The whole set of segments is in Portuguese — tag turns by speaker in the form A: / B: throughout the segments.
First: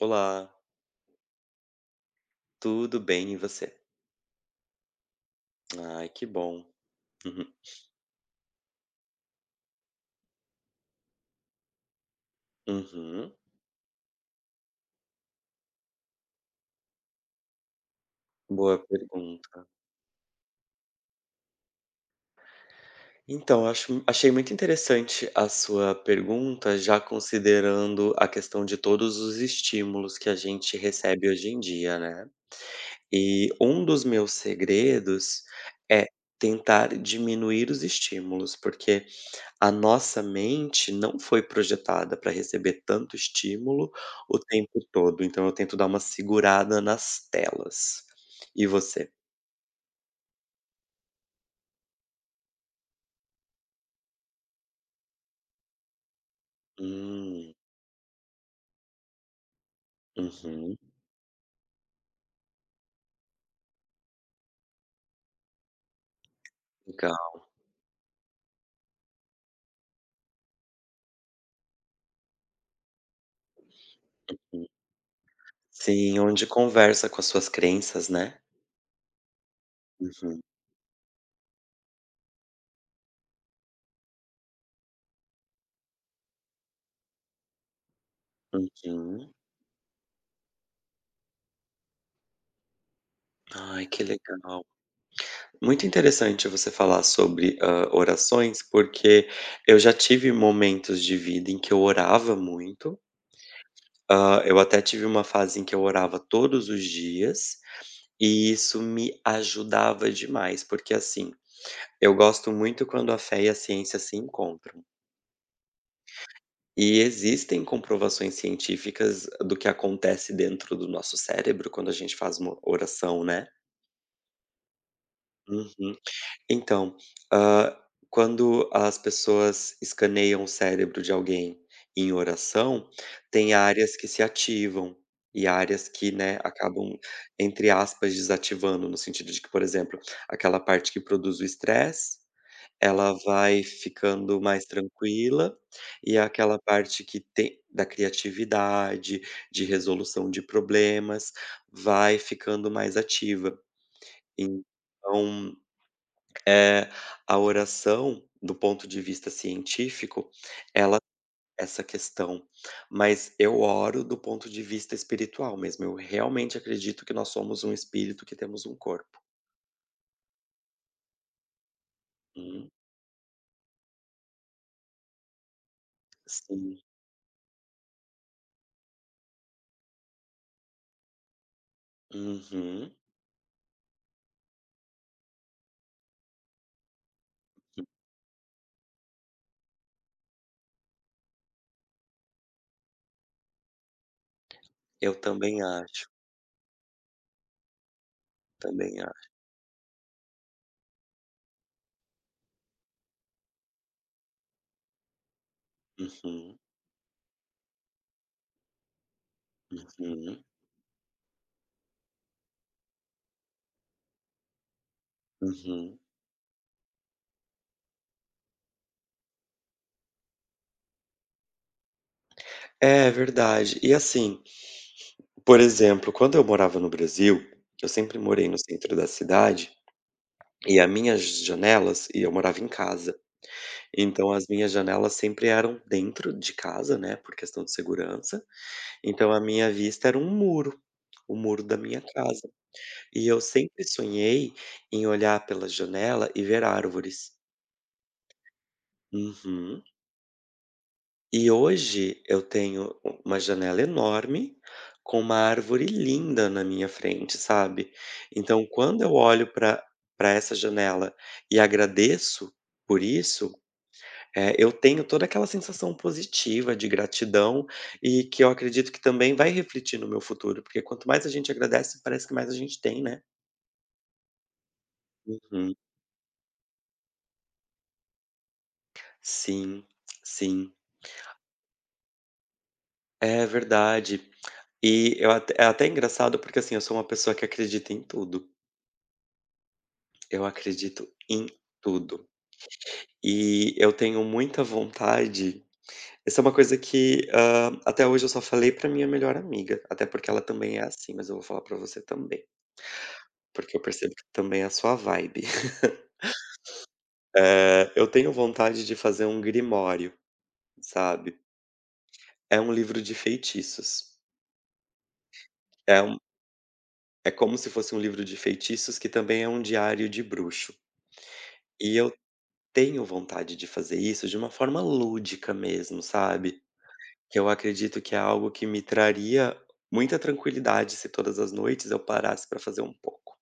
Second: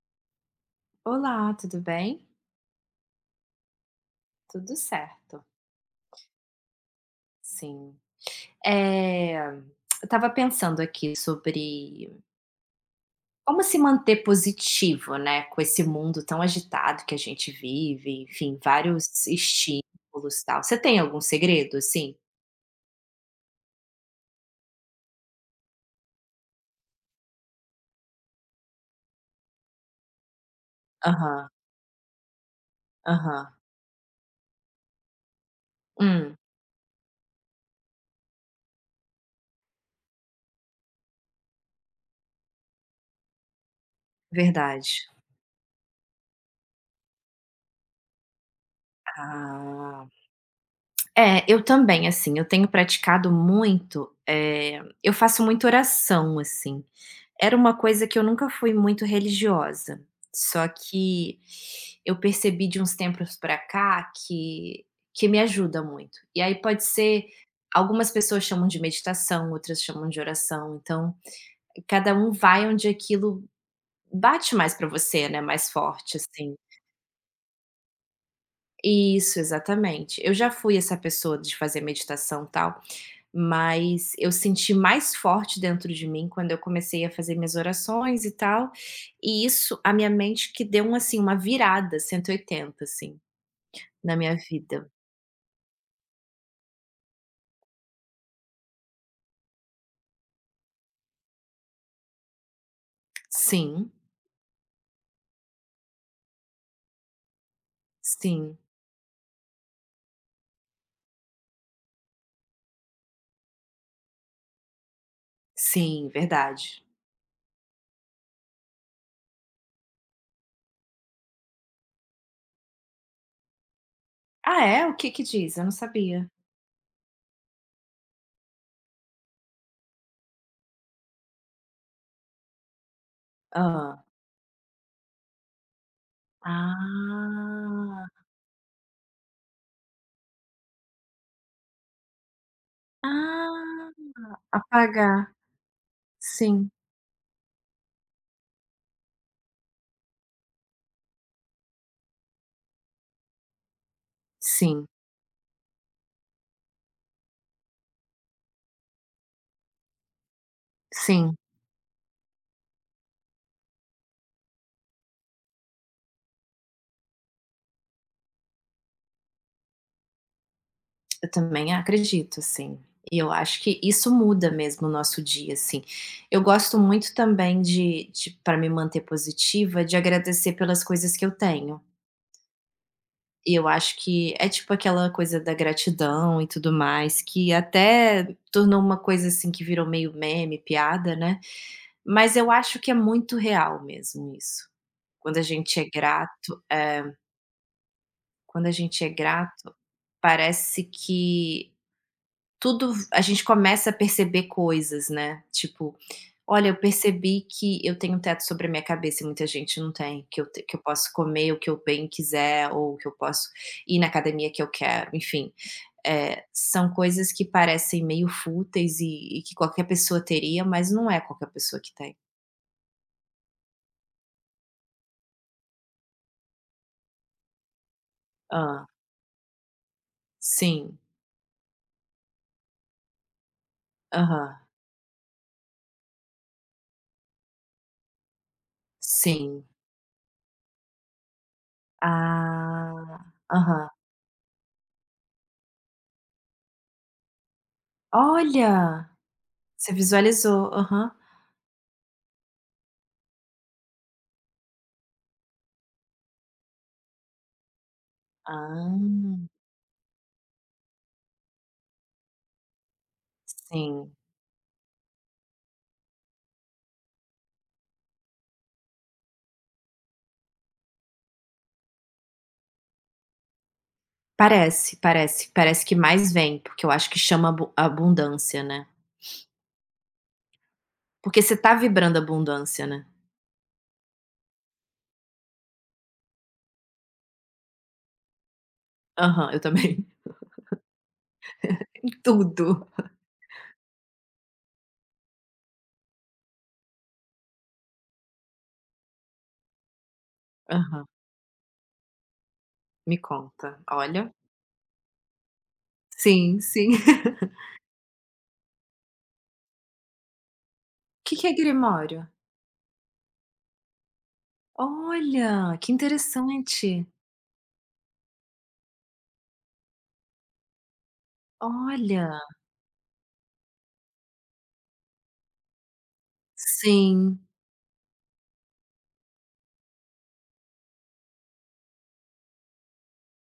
A: Olá,
B: Olá, tudo bem?
A: tudo bem e você?
B: Tudo certo,
A: Ai, que bom. Uhum,
B: sim. Eu estava pensando aqui sobre
A: uhum.
B: como se manter positivo, né, com esse mundo tão agitado que a gente vive, enfim,
A: Boa
B: vários
A: pergunta.
B: estímulos, e tal. Você tem algum segredo, assim?
A: Então, acho achei muito interessante a sua pergunta, já considerando a questão de todos os estímulos que a gente recebe
B: Aham,
A: hoje em dia, né.
B: aham.
A: E um dos meus segredos é
B: Hum,
A: tentar diminuir os estímulos, porque a nossa mente não foi projetada para receber tanto estímulo o tempo
B: verdade.
A: todo, então eu tento dar uma segurada nas telas. E você?
B: Ah. É, eu também, assim, eu tenho praticado muito, eu faço muito oração, assim.
A: Hum.
B: Era uma coisa que eu nunca fui muito religiosa, só
A: Uhum.
B: que eu percebi de uns tempos pra cá que me ajuda muito. E aí pode ser
A: Legal.
B: algumas pessoas chamam de meditação, outras chamam de oração, então cada um vai onde aquilo bate mais pra você, né, mais forte,
A: Sim, onde
B: assim.
A: conversa com as suas crenças, né.
B: Isso, exatamente. Eu
A: Uhum,
B: já fui essa pessoa de fazer meditação, tal, mas eu senti mais forte dentro de mim quando eu comecei a fazer minhas orações e tal,
A: uhum.
B: e isso a minha mente que deu um, assim, uma virada 180, assim,
A: Ai, que
B: na minha
A: legal.
B: vida.
A: Muito interessante você falar sobre orações, porque eu já tive momentos de vida em que eu orava muito.
B: Sim,
A: Eu até tive uma fase em que eu orava todos os dias, e
B: sim,
A: isso me ajudava demais, porque assim, eu gosto muito quando a fé e a ciência se encontram.
B: sim, verdade.
A: E existem comprovações científicas do que acontece dentro do nosso cérebro quando a gente faz uma oração, né.
B: Ah, é? O que que diz? Eu não
A: Uhum.
B: sabia.
A: Então, hã, quando as pessoas escaneiam o cérebro de alguém em oração, tem áreas
B: Ah.
A: que se ativam e áreas que, né, acabam, entre
B: Ah.
A: aspas, "desativando", no sentido de que, por exemplo, aquela parte que produz o estresse, ela vai
B: Ah,
A: ficando mais
B: apagar.
A: tranquila, e aquela
B: Sim,
A: parte que tem da criatividade, de resolução de problemas, vai ficando mais ativa.
B: sim,
A: Então é, a oração, do ponto de vista científico, ela tem
B: sim.
A: essa questão, mas eu oro do ponto de vista espiritual mesmo, eu realmente acredito que nós somos um espírito que temos um corpo.
B: Eu também acredito,
A: Hum,
B: assim. E eu acho que isso muda mesmo o nosso dia, assim. Eu gosto
A: sim.
B: muito também de pra me manter positiva, de agradecer pelas coisas que eu tenho.
A: Uhum.
B: E eu acho que é tipo aquela coisa da gratidão e tudo mais, que até tornou uma coisa, assim, que virou meio meme, piada, né. Mas eu acho que é muito real mesmo isso.
A: Eu
B: Quando a
A: também
B: gente é
A: acho,
B: grato quando a
A: também
B: gente é
A: acho.
B: grato, parece que tudo a gente começa a perceber coisas, né, tipo:
A: Uhum,
B: "Olha, eu percebi que eu tenho um teto sobre a minha cabeça e muita gente não tem,
A: uhum,
B: que eu posso comer o que eu bem quiser ou que eu posso ir na academia que eu quero", enfim,
A: uhum.
B: são coisas que parecem meio fúteis e que qualquer pessoa teria, mas não é qualquer pessoa que tem.
A: É verdade. E assim, por exemplo, quando eu morava no Brasil, eu sempre morei no
B: Ah.
A: centro da cidade, e as
B: Sim.
A: minhas janelas e eu morava em casa. Então as
B: Aham.
A: minhas janelas sempre eram dentro de casa, né, por questão de segurança, então a
B: Sim.
A: minha vista era um muro, o muro da minha casa.
B: Ah.
A: E eu sempre
B: Aham.
A: sonhei em olhar pela janela e ver árvores.
B: Olha,
A: Uhum.
B: você visualizou. Aham.
A: E hoje eu tenho uma janela enorme, com uma árvore linda na minha frente, sabe. Então
B: Ah,
A: quando eu olho para essa janela e agradeço por isso,
B: sim.
A: é, eu tenho toda aquela sensação positiva de gratidão e que eu acredito que também vai refletir no meu futuro, porque quanto mais a gente agradece, parece que mais a gente tem, né?
B: Parece, parece.
A: Uhum.
B: Parece que mais vem, porque eu acho que chama abundância, né.
A: Sim, sim,
B: Porque você tá vibrando abundância, né.
A: é verdade. E eu até, é até engraçado porque assim, eu sou uma pessoa que acredita em tudo.
B: Aham, eu também.
A: Eu acredito em
B: Em
A: tudo.
B: tudo.
A: E eu tenho muita vontade. Essa é uma coisa que até hoje eu só falei pra minha melhor amiga, até porque ela também é
B: Aham.
A: assim, mas eu vou falar pra você também.
B: Me
A: Porque
B: conta.
A: eu percebo que
B: Olha.
A: também é a sua vibe.
B: Sim, sim.
A: Eu tenho vontade de fazer um grimório,
B: O que
A: sabe.
B: que é grimório?
A: É um livro de feitiços.
B: Olha, que
A: É um
B: interessante.
A: é como se fosse um livro de feitiços que também é um diário de bruxo. E eu
B: Olha.
A: tenho vontade de fazer isso de uma forma lúdica mesmo, sabe. Que
B: Sim.
A: eu acredito que é algo que me traria muita tranquilidade se todas as noites eu parasse para fazer um pouco.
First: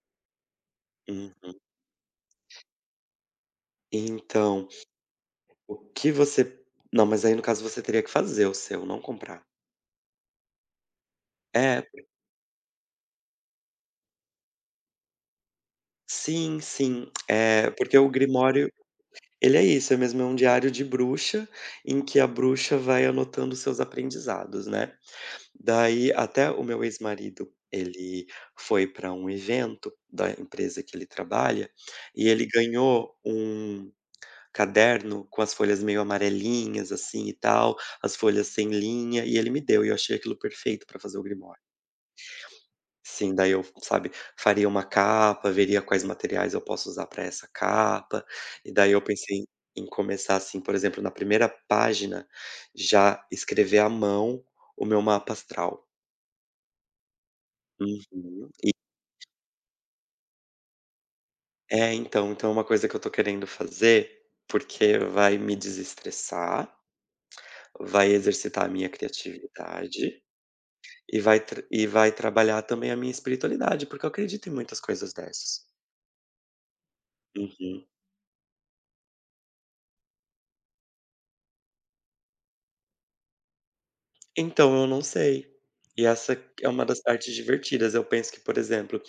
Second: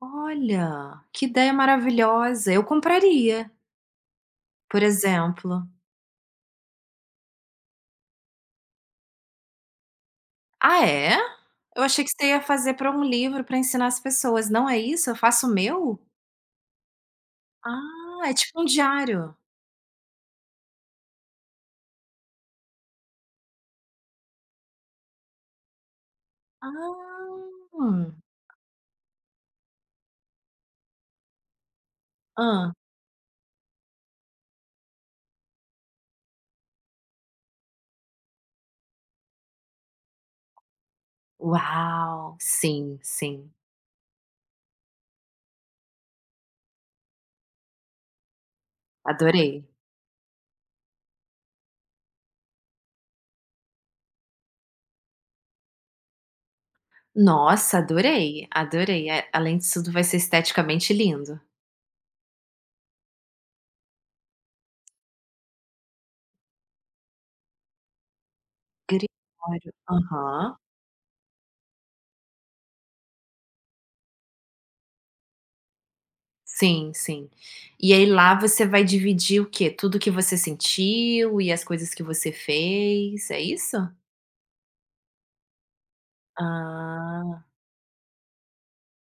B: Olha, que ideia
A: Uhum.
B: maravilhosa. Eu compraria,
A: Então,
B: por exemplo.
A: o que você não, mas aí no caso você teria que fazer o seu, não comprar.
B: Ah, é? Eu
A: É,
B: achei que você ia fazer para um livro para ensinar as pessoas. Não é isso? Eu faço o meu?
A: sim, sim. Porque o
B: Ah, é tipo um
A: Grimório,
B: diário?
A: ele é isso, é mesmo, é um diário de bruxa, em que a bruxa vai anotando seus aprendizados, né. Daí até o meu
B: Ah.
A: ex-marido, ele foi para um evento da empresa que ele trabalha, e ele
B: Hã.
A: ganhou um caderno com as folhas meio amarelinhas, assim, e tal, as folhas sem linha, e ele me deu, e eu achei aquilo perfeito para fazer o Grimório.
B: Uau! Sim,
A: Sim, daí
B: sim.
A: eu, sabe, faria uma capa, veria quais materiais eu posso usar para essa capa, e daí eu pensei
B: Adorei.
A: em começar assim, por exemplo, na primeira página, já escrever à mão o meu mapa astral.
B: Nossa, adorei,
A: Uhum. E
B: adorei. Além disso tudo vai ser esteticamente lindo.
A: é, então é uma coisa que eu tô querendo fazer, porque vai me desestressar, vai exercitar a minha
B: Grisalho.
A: criatividade
B: Aham.
A: e vai trabalhar também a minha espiritualidade, porque eu acredito em muitas coisas dessas.
B: Sim, sim.
A: Uhum.
B: E aí lá você vai dividir o quê? Tudo que você sentiu e as coisas que você fez, é isso?
A: Então, eu não sei. E essa é uma das partes
B: Ah.
A: divertidas. Eu penso que, por exemplo,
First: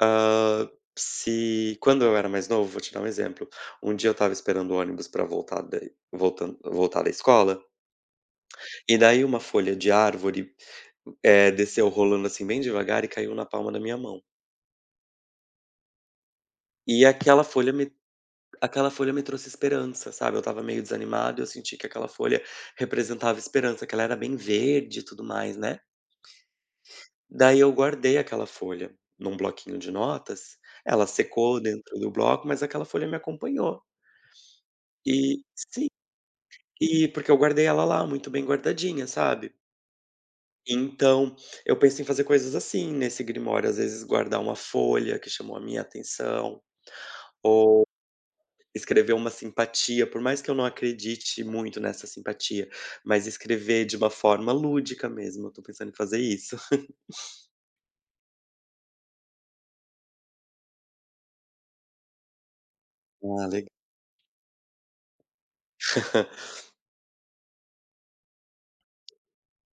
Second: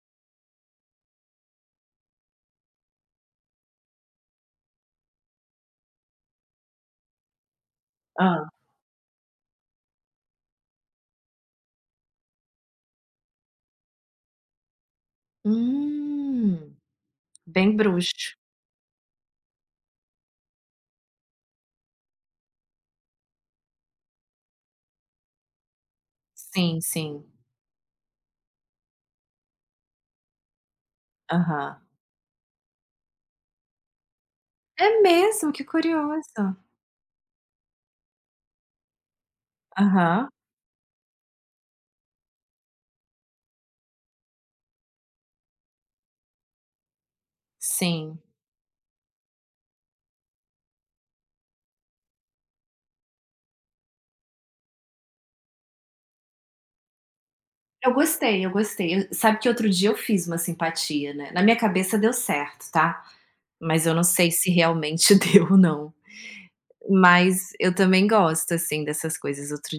A: ah, se quando eu era mais novo, vou te dar um exemplo. Um dia eu estava esperando o ônibus para voltar da escola,
B: Hã.
A: e daí uma folha de árvore, desceu rolando, assim, bem devagar e caiu na palma da minha mão.
B: Hum,
A: E
B: bem bruxo.
A: aquela folha me trouxe esperança, sabe. Eu estava meio desanimado, eu senti que aquela folha representava esperança, que ela era bem verde e tudo mais, né.
B: Sim, sim.
A: Daí eu guardei aquela folha num bloquinho de notas, ela secou
B: Aham.
A: dentro do bloco, mas aquela folha me acompanhou.
B: É
A: E
B: mesmo? Que
A: sim,
B: curioso.
A: e porque eu guardei ela lá, muito bem guardadinha, sabe.
B: Aham,
A: Então, eu penso em fazer coisas assim nesse Grimório, às vezes guardar uma folha que chamou a minha atenção, ou
B: sim.
A: escrever uma simpatia, por mais que eu não acredite muito nessa simpatia, mas escrever de uma forma lúdica mesmo, eu tô pensando em fazer isso.
B: Eu gostei, eu gostei. Eu sabe que outro dia eu fiz uma simpatia, né, na minha cabeça deu certo, tá,
A: Ah, legal.
B: mas eu não sei se realmente deu ou não. Mas eu também gosto, assim, dessas coisas. Outro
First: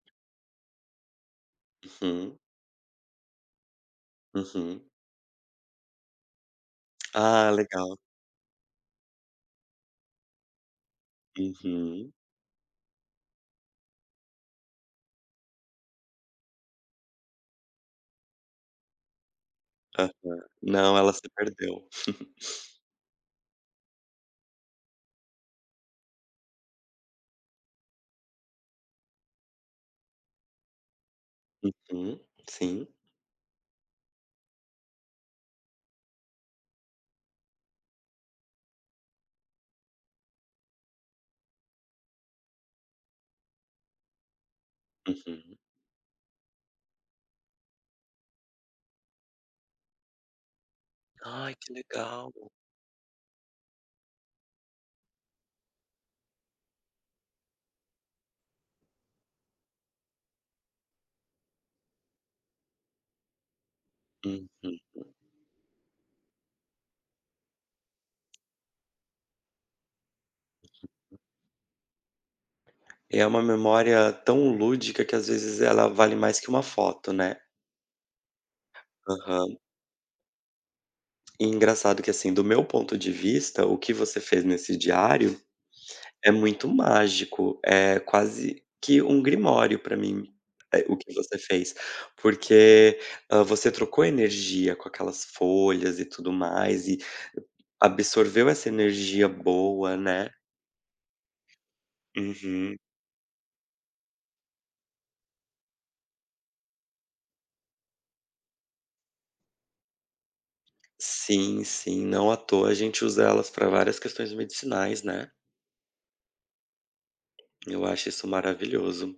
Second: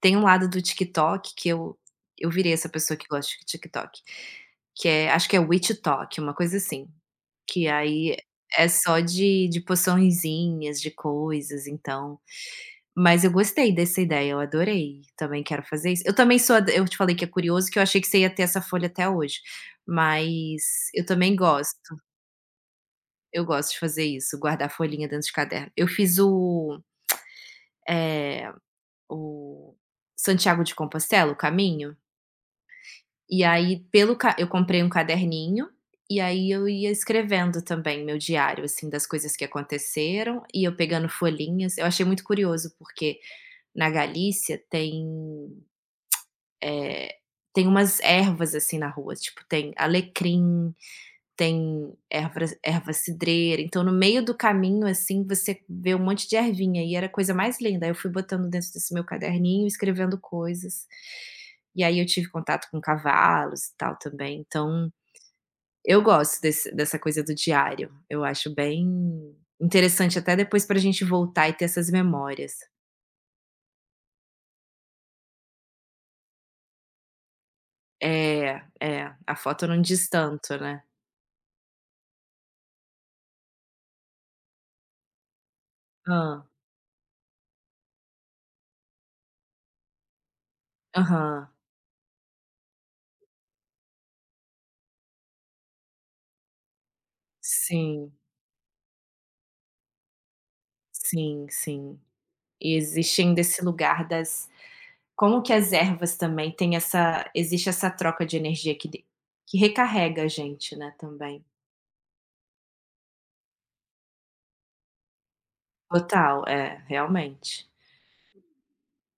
B: Tem um lado do TikTok que eu
A: Uhum,
B: virei essa pessoa que gosta de TikTok,
A: uhum.
B: que é acho que é witch talk, uma coisa assim,
A: Ah,
B: que
A: legal.
B: aí é só de poçõezinhas, de coisas,
A: Uhum.
B: então. Mas eu gostei dessa ideia, eu adorei. Também quero fazer isso. Eu também sou ad eu te falei que é curioso, que eu achei que você ia ter essa folha até hoje,
A: Aham.
B: mas
A: Não,
B: eu
A: ela se
B: também
A: perdeu.
B: gosto. Eu gosto de fazer isso, guardar folhinha dentro de caderno. Eu fiz o Santiago de Compostela, o caminho,
A: Uhum. Sim.
B: e aí pelo ca eu comprei um caderninho, e aí eu ia escrevendo também meu diário, assim, das coisas que aconteceram, e eu pegando folhinhas. Eu achei muito curioso, porque na Galícia tem
A: Uhum.
B: eh, tem umas ervas, assim, na rua, tipo, tem alecrim,
A: Ai, que
B: tem
A: legal.
B: erva cidreira, então no meio do caminho, assim, você vê um monte de ervinha e era a coisa mais linda, aí eu fui botando dentro desse meu caderninho, escrevendo coisas, e aí eu tive contato com cavalos e tal também,
A: Uhum.
B: então eu gosto desse dessa coisa do diário, eu acho bem interessante até depois pra gente voltar e ter essas memórias.
A: É uma memória tão lúdica que às vezes ela vale mais que uma foto, né.
B: É, é, a
A: Aham.
B: foto não diz tanto, né.
A: E engraçado que, assim, do meu ponto de vista, o que você fez nesse diário é
B: Ah.
A: muito mágico, é quase que um grimório pra mim, o que você
B: Aham.
A: fez, porque, você trocou energia com aquelas folhas e tudo mais,
B: Sim,
A: absorveu essa energia boa, né.
B: sim, sim. E
A: Uhum.
B: existe ainda esse lugar das como que as ervas também têm essa existe essa troca de energia que recarrega a gente, né, também.
A: Sim, sim, não à toa a gente usa elas para várias questões medicinais, né.
B: Total, é, realmente.
A: Eu acho isso maravilhoso.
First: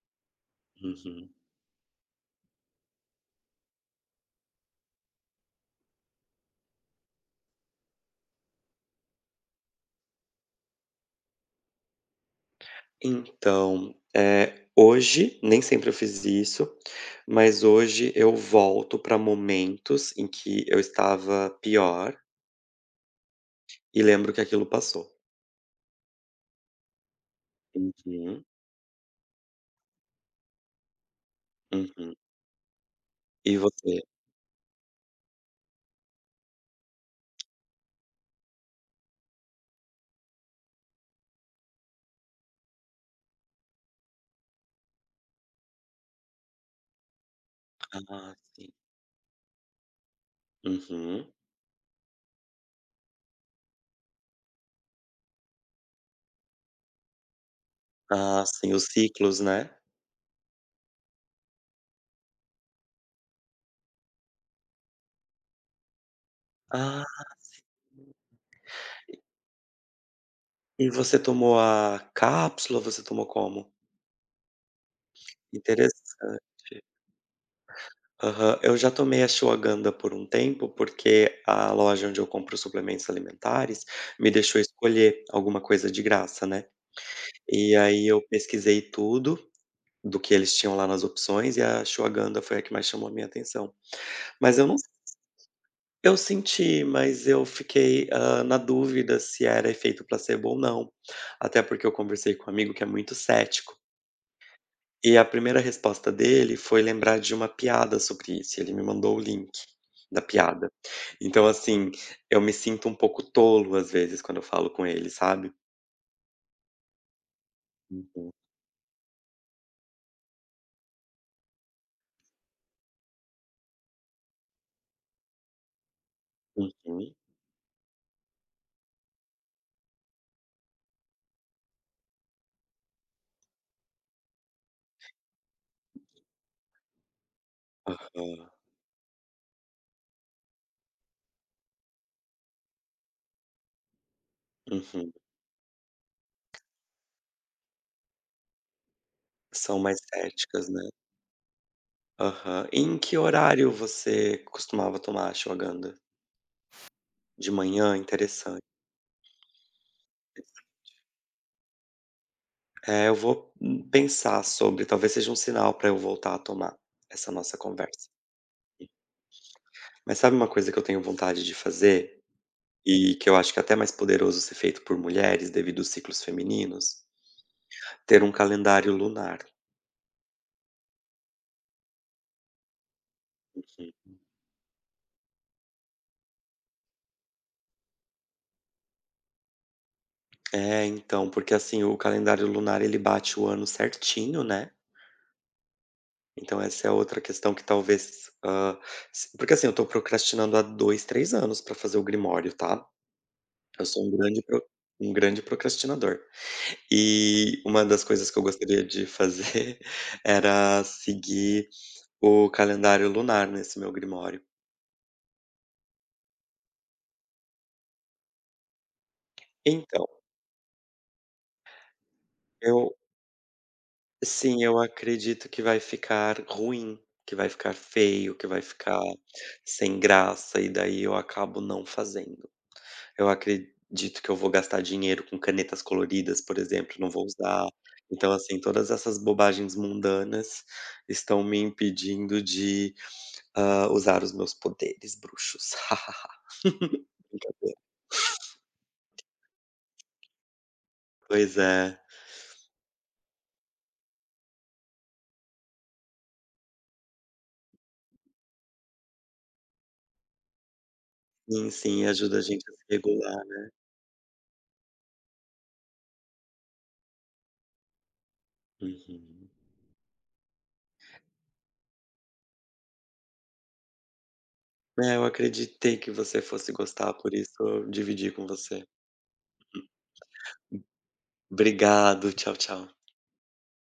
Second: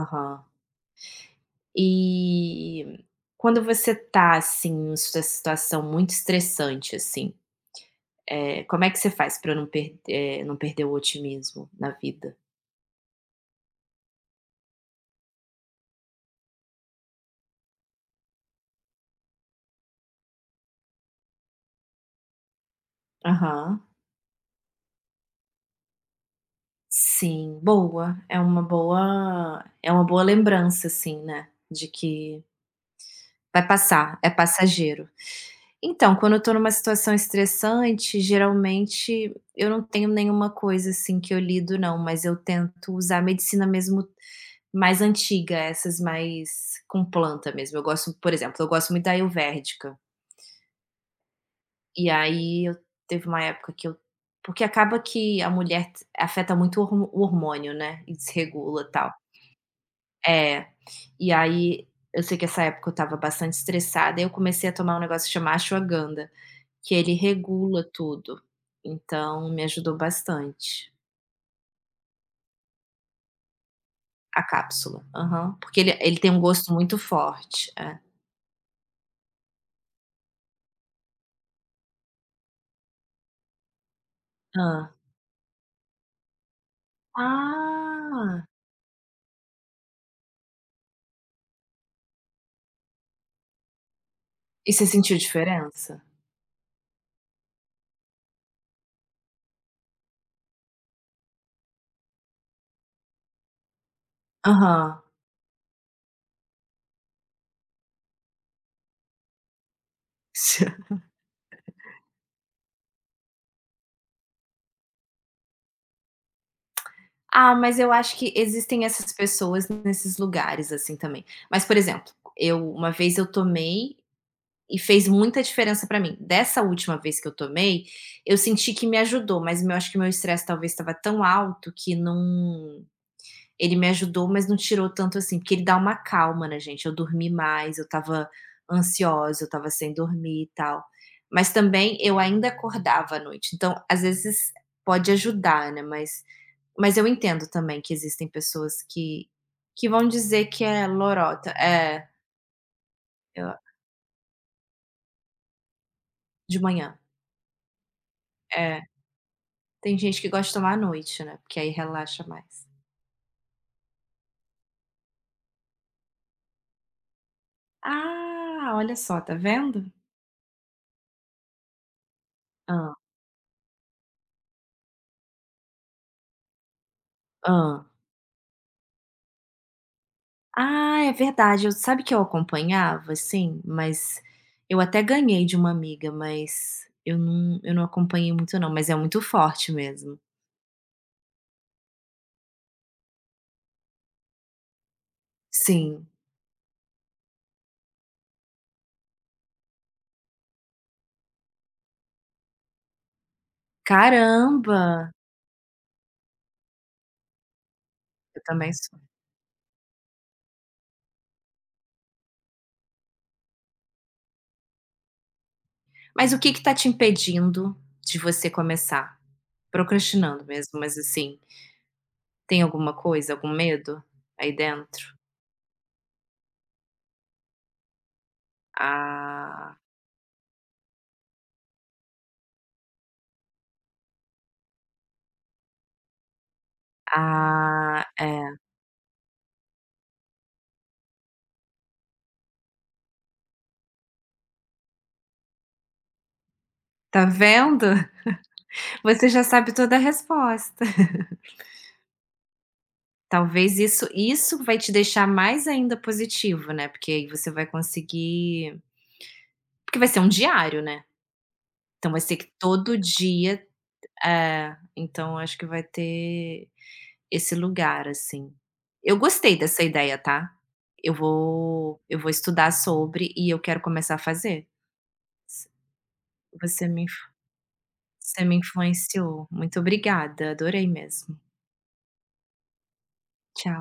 B: Aham.
A: Uhum.
B: E quando você tá, assim, em uma situação muito estressante, assim, como é que você faz pra não perder o otimismo na vida?
A: Então, hoje, nem sempre eu fiz isso, mas hoje eu volto para momentos em que eu estava pior
B: Aham.
A: e lembro que aquilo passou.
B: Sim, boa.
A: Uhum,
B: É uma boa lembrança, assim, né, de
A: uhum.
B: que
A: E
B: vai
A: você?
B: passar, é passageiro. Então, quando eu estou numa situação estressante, geralmente eu não tenho nenhuma coisa, assim, que eu lido não, mas eu tento usar a medicina mesmo mais antiga, essas mais com planta mesmo. Eu gosto, por
A: Ah,
B: exemplo, eu
A: sim.
B: gosto muito da ayurvédica,
A: Uhum.
B: e aí eu teve uma época que eu porque acaba que a mulher afeta muito o hormo o hormônio, né, e
A: Ah, sim, os
B: desregula, tal.
A: ciclos, né?
B: É. E aí, eu sei que essa época eu estava bastante estressada, e eu comecei a tomar um negócio que chama ashwagandha, que
A: Ah,
B: ele regula tudo. Então, me ajudou
A: e
B: bastante.
A: você tomou a cápsula, você tomou como?
B: A cápsula. Aham. Porque ele tem um
A: Interessante.
B: gosto muito forte. É.
A: Aham. Eu já tomei a Ashwagandha por um tempo, porque a loja onde eu compro suplementos alimentares me deixou
B: Hã.
A: escolher alguma coisa de graça, né. E aí eu
B: Ah!
A: pesquisei tudo, do que eles tinham lá nas opções, e a Ashwagandha foi a que mais chamou a minha atenção. Mas eu
B: E
A: não
B: você sentiu diferença?
A: eu senti, mas eu fiquei, na dúvida se era efeito placebo ou não, até porque eu conversei com um amigo que é muito cético.
B: Aham.
A: E a primeira resposta dele foi lembrar de uma piada sobre isso, ele me mandou o link da piada. Então, assim, eu me sinto um pouco tolo, às vezes, quando eu falo com ele, sabe.
B: Ah, mas eu acho
A: Uhum,
B: que existem essas pessoas nesses lugares, assim, também. Mas, por exemplo, eu uma vez eu tomei e fez muita diferença para mim. Dessa última
A: uhum,
B: vez que eu tomei, eu senti que me ajudou, mas eu acho que meu estresse talvez estava tão alto que não. Ele me ajudou, mas não tirou tanto assim, porque ele dá uma calma na gente. Eu dormi mais, eu estava
A: aham,
B: ansiosa, eu estava sem dormir e tal. Mas também eu ainda acordava à noite. Então, às vezes pode
A: uhum.
B: ajudar, né? Mas, eu entendo também que existem pessoas
A: São
B: que
A: mais
B: vão dizer que
A: céticas,
B: é
A: né.
B: lorota, é
A: Aham. E em que
B: eu-
A: horário você costumava tomar ashwagandha?
B: de manhã.
A: De manhã? Interessante.
B: É, tem gente que gosta de tomar à noite, né, porque aí relaxa mais.
A: É, eu vou, pensar sobre, talvez seja um sinal para eu voltar a tomar, essa nossa conversa.
B: Ah, olha só, tá vendo?
A: Mas sabe uma coisa que eu tenho vontade de fazer?
B: Hã,
A: E que eu acho que é até mais poderoso ser feito por mulheres, devido aos ciclos femininos,
B: hã.
A: ter um calendário lunar.
B: Ah, é verdade, eu sabe que eu acompanhava, assim,
A: Uhum.
B: mas eu até ganhei de uma amiga, mas eu não acompanhei muito não, mas é muito forte mesmo.
A: É, então, porque assim, o calendário lunar ele bate o ano certinho, né.
B: Sim.
A: Então essa é outra questão que talvez, se porque assim, eu tô procrastinando há 2 3 anos pra fazer o Grimório, tá. Eu sou um grande pro
B: Caramba!
A: um grande procrastinador. E uma das coisas que
B: Eu
A: eu
B: também
A: gostaria
B: sou.
A: de fazer era seguir o calendário lunar nesse meu Grimório.
B: Mas o que que tá te impedindo de você começar?
A: Então,
B: Procrastinando mesmo, mas assim, tem alguma
A: eu
B: coisa, algum medo aí
A: sim, eu
B: dentro?
A: acredito que vai ficar ruim, que vai ficar feio, que vai ficar
B: Ah.
A: sem graça, e daí eu acabo não fazendo. Eu acredito que eu vou gastar dinheiro com canetas coloridas, por exemplo, não vou usar.
B: Ah,
A: Então,
B: é.
A: assim, todas essas bobagens mundanas estão me impedindo de, usar os meus poderes bruxos.
B: Tá vendo? Você já sabe toda a resposta.
A: Pois é.
B: Talvez isso vai te deixar mais ainda positivo, né, porque aí você vai conseguir porque vai ser um diário, né.
A: Sim, sim,
B: Então vai ser
A: ajuda a
B: que
A: gente a se
B: todo
A: regular.
B: dia é, então acho que vai ter esse lugar, assim. Eu
A: Uhum.
B: gostei dessa ideia, tá. Eu vou estudar sobre e eu quero começar a fazer.
A: É, eu acreditei que você fosse
B: Você me
A: gostar,
B: inf-
A: por isso eu dividi
B: você
A: com
B: me
A: você.
B: influenciou. Muito obrigada, adorei mesmo.
A: Obrigado, tchau, tchau.
B: Tchau.